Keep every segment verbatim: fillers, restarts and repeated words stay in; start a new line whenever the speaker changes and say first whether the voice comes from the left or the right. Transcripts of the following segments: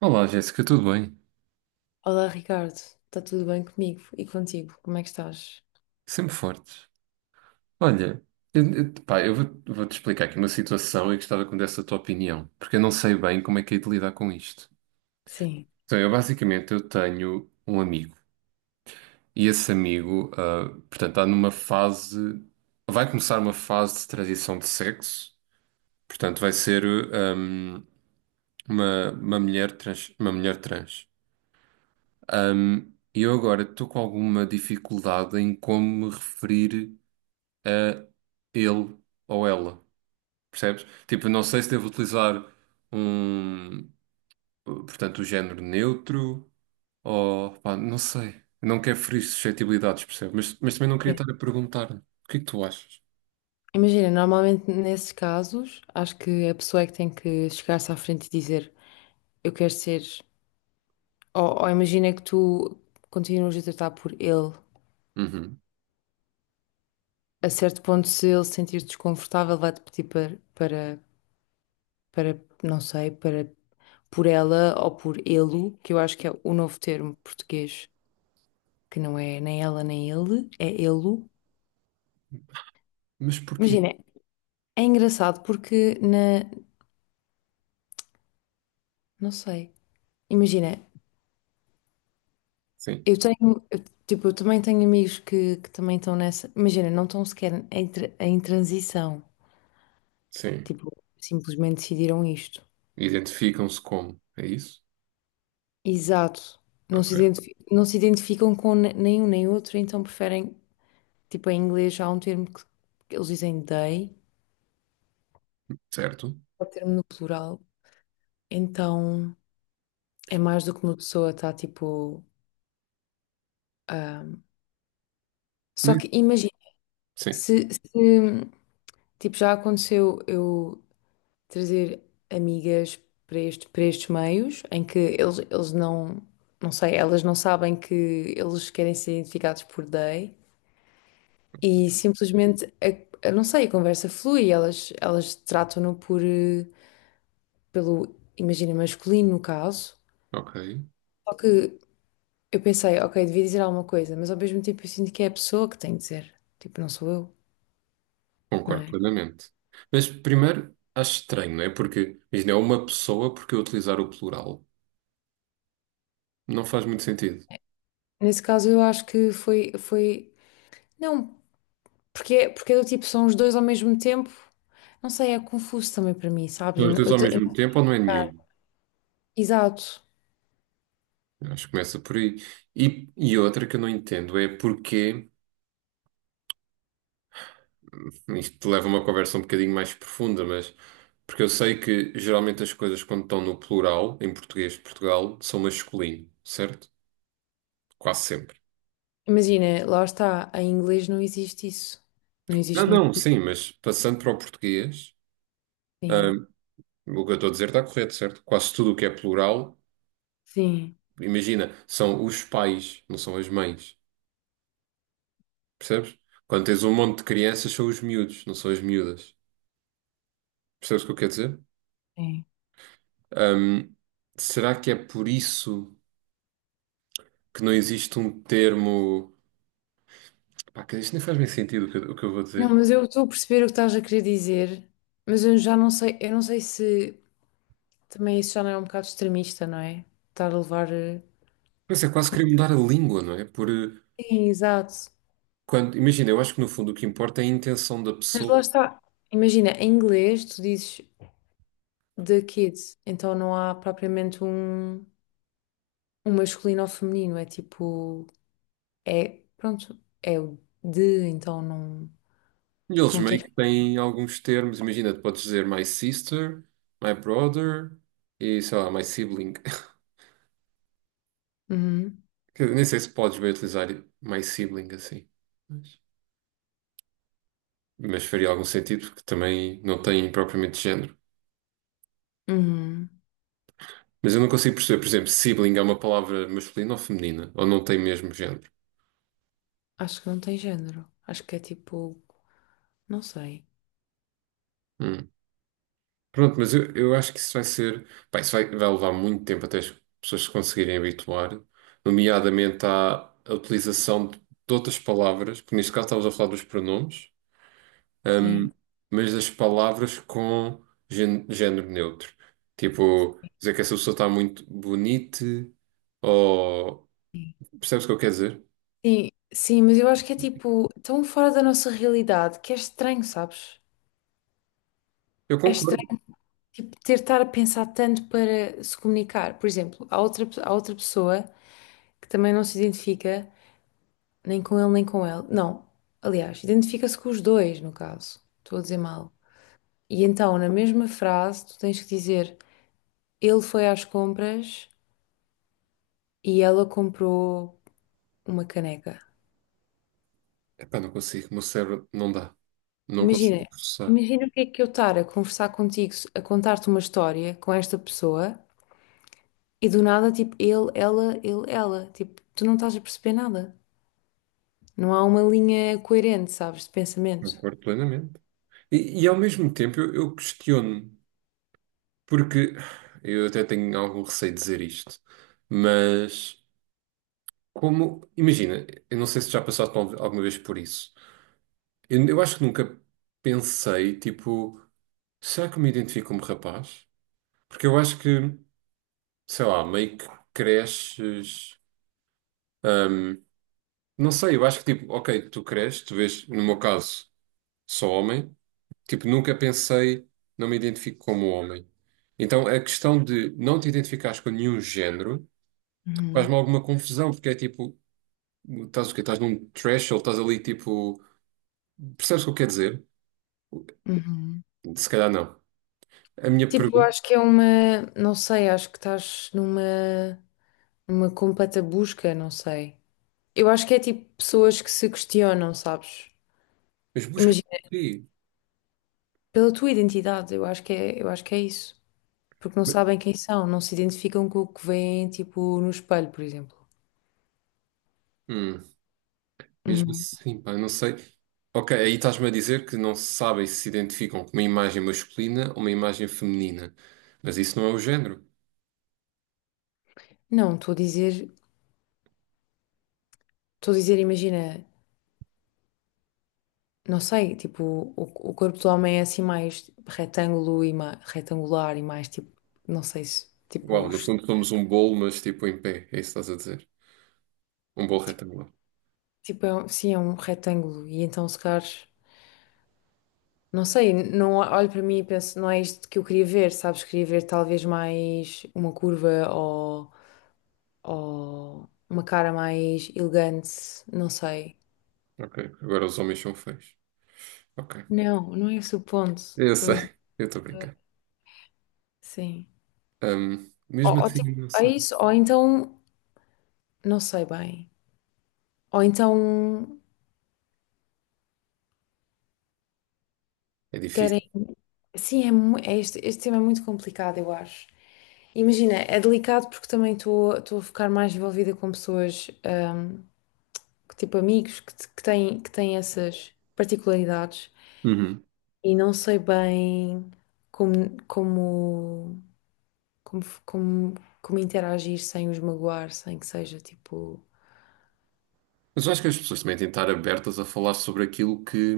right: Olá, Jéssica, tudo bem?
left: Olá, Ricardo. Está tudo bem comigo e contigo? Como é que estás?
right: Sempre fortes. Olha, eu, eu- pá, eu vou, vou-te explicar aqui uma situação e gostava que me desse a tua opinião, porque eu não sei bem como é que hei de lidar com isto.
left: Sim,
right: Então, eu basicamente eu tenho um amigo e esse amigo, ah, portanto, está numa fase, vai começar uma fase de transição de sexo, portanto, vai ser ahm, uma, uma mulher trans, uma mulher trans. Ahm, E eu agora estou com alguma dificuldade em como me referir ele ou ela, percebes? Tipo, não sei se devo utilizar um, portanto, o género neutro ou, pá, não sei. Não quero ferir suscetibilidades, percebes? Mas, mas também não queria
left: sim,
right: estar a perguntar, né? O que é que tu achas?
left: Imagina, normalmente nesses casos, acho que a pessoa é que tem que chegar-se à frente e dizer eu quero ser. Ou, ou imagina que tu continuas a tratar por ele.
right: Uhum.
left: A certo ponto, se ele se sentir desconfortável, vai-te pedir para, para, para, não sei, para por ela ou por ele, que eu acho que é o novo termo português, que não é nem ela nem ele, é ele.
right: Mas porquê?
left: Imagina, é engraçado porque na, não sei. Imagina,
right: Sim,
left: eu tenho, eu, tipo, eu também tenho amigos que, que também estão nessa. Imagina, não estão sequer em, tra- em transição.
right: sim.
left: Tipo, simplesmente decidiram isto.
right: Identificam-se como, é isso?
left: Exato. Não se
right: Ok,
left: identifi- não se identificam com ne- nenhum nem outro, então preferem, tipo, em inglês há um termo que, que eles dizem they,
right: certo.
left: é o termo no plural. Então é mais do que uma pessoa está, tipo. ah, Só
right: Mas-
left: que imagina,
right: sim,
left: se, se, tipo, já aconteceu eu trazer amigas para este, para estes meios em que eles, eles não, não sei, elas não sabem que eles querem ser identificados por they e simplesmente, a, a- não sei, a conversa flui, elas, elas tratam-no por, eh, pelo, imagina, masculino no caso.
right: ok.
left: Só que eu pensei, ok, devia dizer alguma coisa, mas ao mesmo tempo eu sinto que é a pessoa que tem de dizer, tipo, não sou eu, não
right: Concordo
left: é?
right: plenamente. Mas primeiro, acho estranho, não é? Porque, imagina, é uma pessoa porque eu utilizar o plural. Não faz muito sentido.
left: Nesse caso eu acho que foi, foi, não, porque, é- porque é do tipo, são os dois ao mesmo tempo. Não sei, é confuso também para mim, sabes? Eu,
right: Os
left: não-
right: dois
left: eu,
right: ao
left: te- eu
right: mesmo
left: não-
right: tempo ou não é nenhum?
left: Exato.
right: Acho que começa por aí. E, e outra que eu não entendo é porque, isto leva a uma conversa um bocadinho mais profunda, mas porque eu sei que geralmente as coisas quando estão no plural, em português de Portugal, são masculino, certo? Quase sempre.
left: Imagina, lá está, em inglês não existe isso. Não
right: Não,
left: existe muito.
right: não, sim, mas passando para o português,
left: Sim,
right: hum, o que eu estou a dizer está correto, certo? Quase tudo o que é plural,
left: sim,
right: imagina, são os pais, não são as mães, percebes? Quando tens um monte de crianças, são os miúdos, não são as miúdas. Percebes o que eu quero dizer?
left: sim.
right: Ahm, Será que é por isso que não existe um termo. Pá, que isto nem faz bem sentido o que, eu o que eu vou
left: Não,
right: dizer.
left: mas eu estou a perceber o que estás a querer dizer, mas eu já não sei, eu não sei se também isso já não é um bocado extremista, não é? Estar a levar. eh,
right: Mas é quase
left: com-
right: querer mudar a língua, não é? Por, eh,
left: Sim, exato.
right: quando... Imagina, eu acho que no fundo o que importa é a intenção da
left: Mas
right: pessoa.
left: lá está. Imagina, em inglês tu dizes the kids, então não há propriamente um, um masculino ou feminino, é tipo. É, pronto, é o de, então não,
right: E eles
left: não
right: meio
left: tens.
right: que têm alguns termos. Imagina, tu podes dizer my sister, my brother e sei lá, my sibling.
left: Uhum,
right: Que eu nem sei se podes bem utilizar my sibling assim. Mas, mas faria algum sentido porque também não tem propriamente género.
left: uhum.
right: Mas eu não consigo perceber, por exemplo, sibling é uma palavra masculina ou feminina, ou não tem mesmo género.
left: Acho que não tem género. Acho que é tipo. Não sei.
right: Hum. Pronto, mas eu, eu acho que isso vai ser. Pá, isso vai, vai levar muito tempo até as pessoas se conseguirem habituar, nomeadamente à, à utilização de, de outras palavras, porque neste caso estávamos a falar dos pronomes,
left: Sim.
right: hum, mas das palavras com gén- género neutro. Tipo, dizer que essa pessoa está muito bonita, ou.
left: Sim,
right: Percebes o que eu quero dizer?
left: sim, sim, mas eu acho que é tipo tão fora da nossa realidade que é estranho, sabes?
right: Eu
left: É
right: concordo.
left: estranho, tipo, ter de estar a pensar tanto para se comunicar. Por exemplo, há outra, pe- há outra pessoa que também não se identifica nem com ele nem com ela. Não, aliás, identifica-se com os dois, no caso. Estou a dizer mal. E então, na mesma frase, tu tens que dizer: ele foi às compras e ela comprou uma caneca.
right: Epá, não consigo, o meu cérebro não dá. Não
left: Imagina,
right: consigo processar.
left: imagina o que é que eu estar a conversar contigo, a contar-te uma história com esta pessoa e do nada, tipo, ele, ela, ele, ela. Tipo, tu não estás a perceber nada. Não há uma linha coerente, sabes, de pensamento.
right: Concordo plenamente. E, e ao mesmo tempo eu, eu questiono-me, porque eu até tenho algum receio de dizer isto, mas como, imagina, eu não sei se já passaste al- alguma vez por isso. Eu, eu acho que nunca pensei, tipo, será que eu me identifico como rapaz? Porque eu acho que, sei lá, meio que cresces. hum, não sei, eu acho que tipo, ok, tu cresces, tu vês, no meu caso, sou homem. Tipo, nunca pensei, não me identifico como homem. Então, a questão de não te identificares com nenhum género
left: Uhum,
right: faz-me alguma confusão, porque é tipo, estás o quê? Estás num threshold, estás ali tipo. Percebes o que eu quero dizer?
left: uhum.
right: Se calhar não. A minha
left: Tipo, eu
right: pergunta.
left: acho que é uma, não sei, acho que estás numa, numa completa busca, não sei. Eu acho que é tipo pessoas que se questionam, sabes?
right: Mas busca por
left: Imagina,
right: quê?
left: pela tua identidade, eu acho que é, eu acho que é isso. Porque não sabem quem são, não se identificam com o que veem, tipo, no espelho, por exemplo.
right: Hum, mesmo
left: Uhum.
right: assim, pá, não sei. Ok, aí estás-me a dizer que não sabem se se identificam com uma imagem masculina ou uma imagem feminina. Mas isso não é o género.
left: Não, estou a dizer, estou a dizer, imagina, não sei, tipo, o, o corpo do homem é assim mais retângulo e ma- retangular e mais tipo, não sei se, tipo,
right: Uau, no
left: os-
right: fundo somos um bolo, mas tipo em pé. É isso que estás a dizer? Um bolo retangular.
left: tipo, é um- sim, é um retângulo e então se calhar. Não sei, não olho para mim e penso, não é isto que eu queria ver, sabes? Queria ver talvez mais uma curva ou, ou uma cara mais elegante, não sei.
right: Ok. Agora os homens são feios. Ok.
left: Não, não é esse o ponto.
right: Eu
left: Estamos...
right: sei. Eu estou a brincar.
left: Sim.
right: Ahm,
left: Ou,
right: mesmo
left: ou
right: assim,
left: tipo,
right: não
left: é
right: sei.
left: isso, ou então, não sei bem. Ou então
right: É difícil.
left: querem. Sim, é, mu- é este, este tema é muito complicado, eu acho. Imagina, é delicado porque também estou estou a ficar mais envolvida com pessoas. hum, que, tipo amigos que, te- que têm, que têm essas particularidades
right: Uhum.
left: e não sei bem como, como, como, f- como, como interagir sem os magoar, sem que seja tipo.
right: Mas eu acho que as pessoas também têm de estar abertas a falar sobre aquilo que,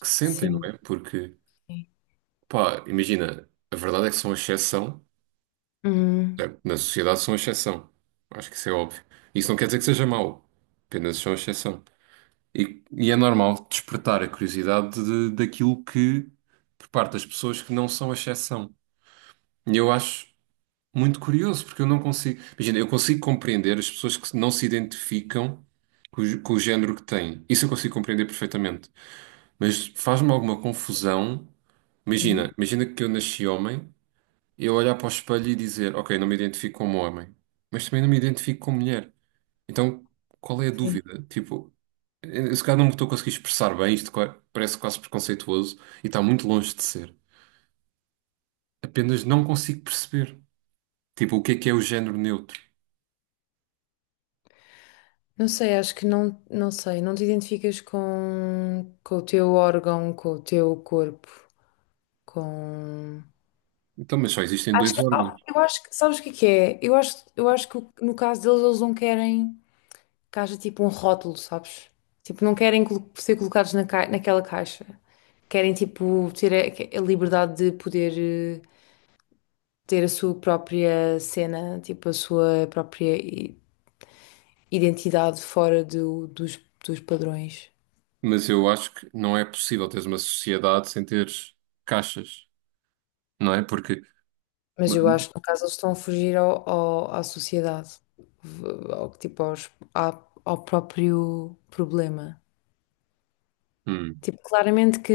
right: que sentem, não
left: Sim.
right: é? Porque,
left: Sim.
right: pá, imagina, a verdade é que são exceção.
left: Uhum,
right: É, na sociedade são exceção. Acho que isso é óbvio. Isso não quer dizer que seja mau. Apenas são exceção. E, e é normal despertar a curiosidade de- daquilo que, por parte das pessoas que não são exceção. E eu acho. Muito curioso, porque eu não consigo. Imagina, eu consigo compreender as pessoas que não se identificam com o, gé- com o género que têm. Isso eu consigo compreender perfeitamente. Mas faz-me alguma confusão.
left: Sim.
right: Imagina, imagina que eu nasci homem, eu olhar para o espelho e dizer, ok, não me identifico como homem, mas também não me identifico como mulher. Então, qual é a
left: Sim.
right: dúvida? Tipo, eu, se calhar não me estou a conseguir expressar bem, isto qua- parece quase preconceituoso e está muito longe de ser. Apenas não consigo perceber. Tipo, o que é que é o género neutro?
left: Não sei, acho que não, não sei, não te identificas com, com o teu órgão, com o teu corpo, com.
right: Então, mas só existem
left: Acho
right: dois
left: que, oh,
right: órgãos.
left: eu acho que, sabes o que é que é? Eu acho, eu acho que no caso deles, eles não querem que haja tipo um rótulo, sabes? Tipo, não querem colo- ser colocados na ca- naquela caixa. Querem tipo ter a, a liberdade de poder eh, ter a sua própria cena, tipo a sua própria i- identidade fora do- dos, dos padrões.
right: Mas eu acho que não é possível teres uma sociedade sem teres caixas, não é? Porque,
left: Mas eu acho que no caso eles estão a fugir ao, ao- à sociedade, v- ao, tipo aos- à- ao próprio problema.
right: hum,
left: Tipo, claramente que,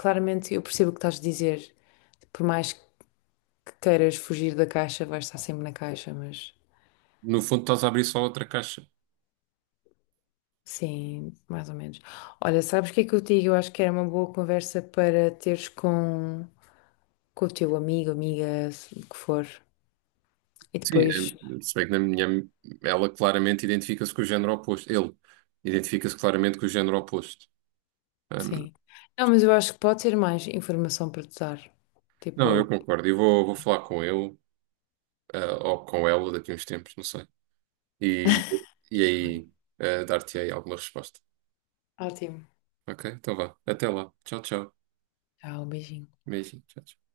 left: claramente eu percebo o que estás a dizer, por mais que queiras fugir da caixa, vais estar sempre na caixa, mas
right: no fundo, estás a abrir só outra caixa.
left: sim, mais ou menos. Olha, sabes o que é que eu te digo? Eu acho que era uma boa conversa para teres com, com o teu amigo, amiga, se- o que for. E
right: Sim,
left: depois,
right: é, se bem que na minha, ela claramente identifica-se com o género oposto. Ele identifica-se claramente com o género oposto. Hum,
left: sim. Não, mas eu acho que pode ser mais informação para te dar.
right: não, eu
left: Tipo,
right: concordo. Eu vou, vou falar com ele, ah, ou com ela daqui a uns tempos, não sei. E, e
left: tá bem.
right: aí, ah, dar-te aí alguma resposta.
left: Ótimo.
right: Ok? Então vá. Até lá. Tchau, tchau.
left: Tchau, beijinho.
right: Beijinho. Tchau, tchau.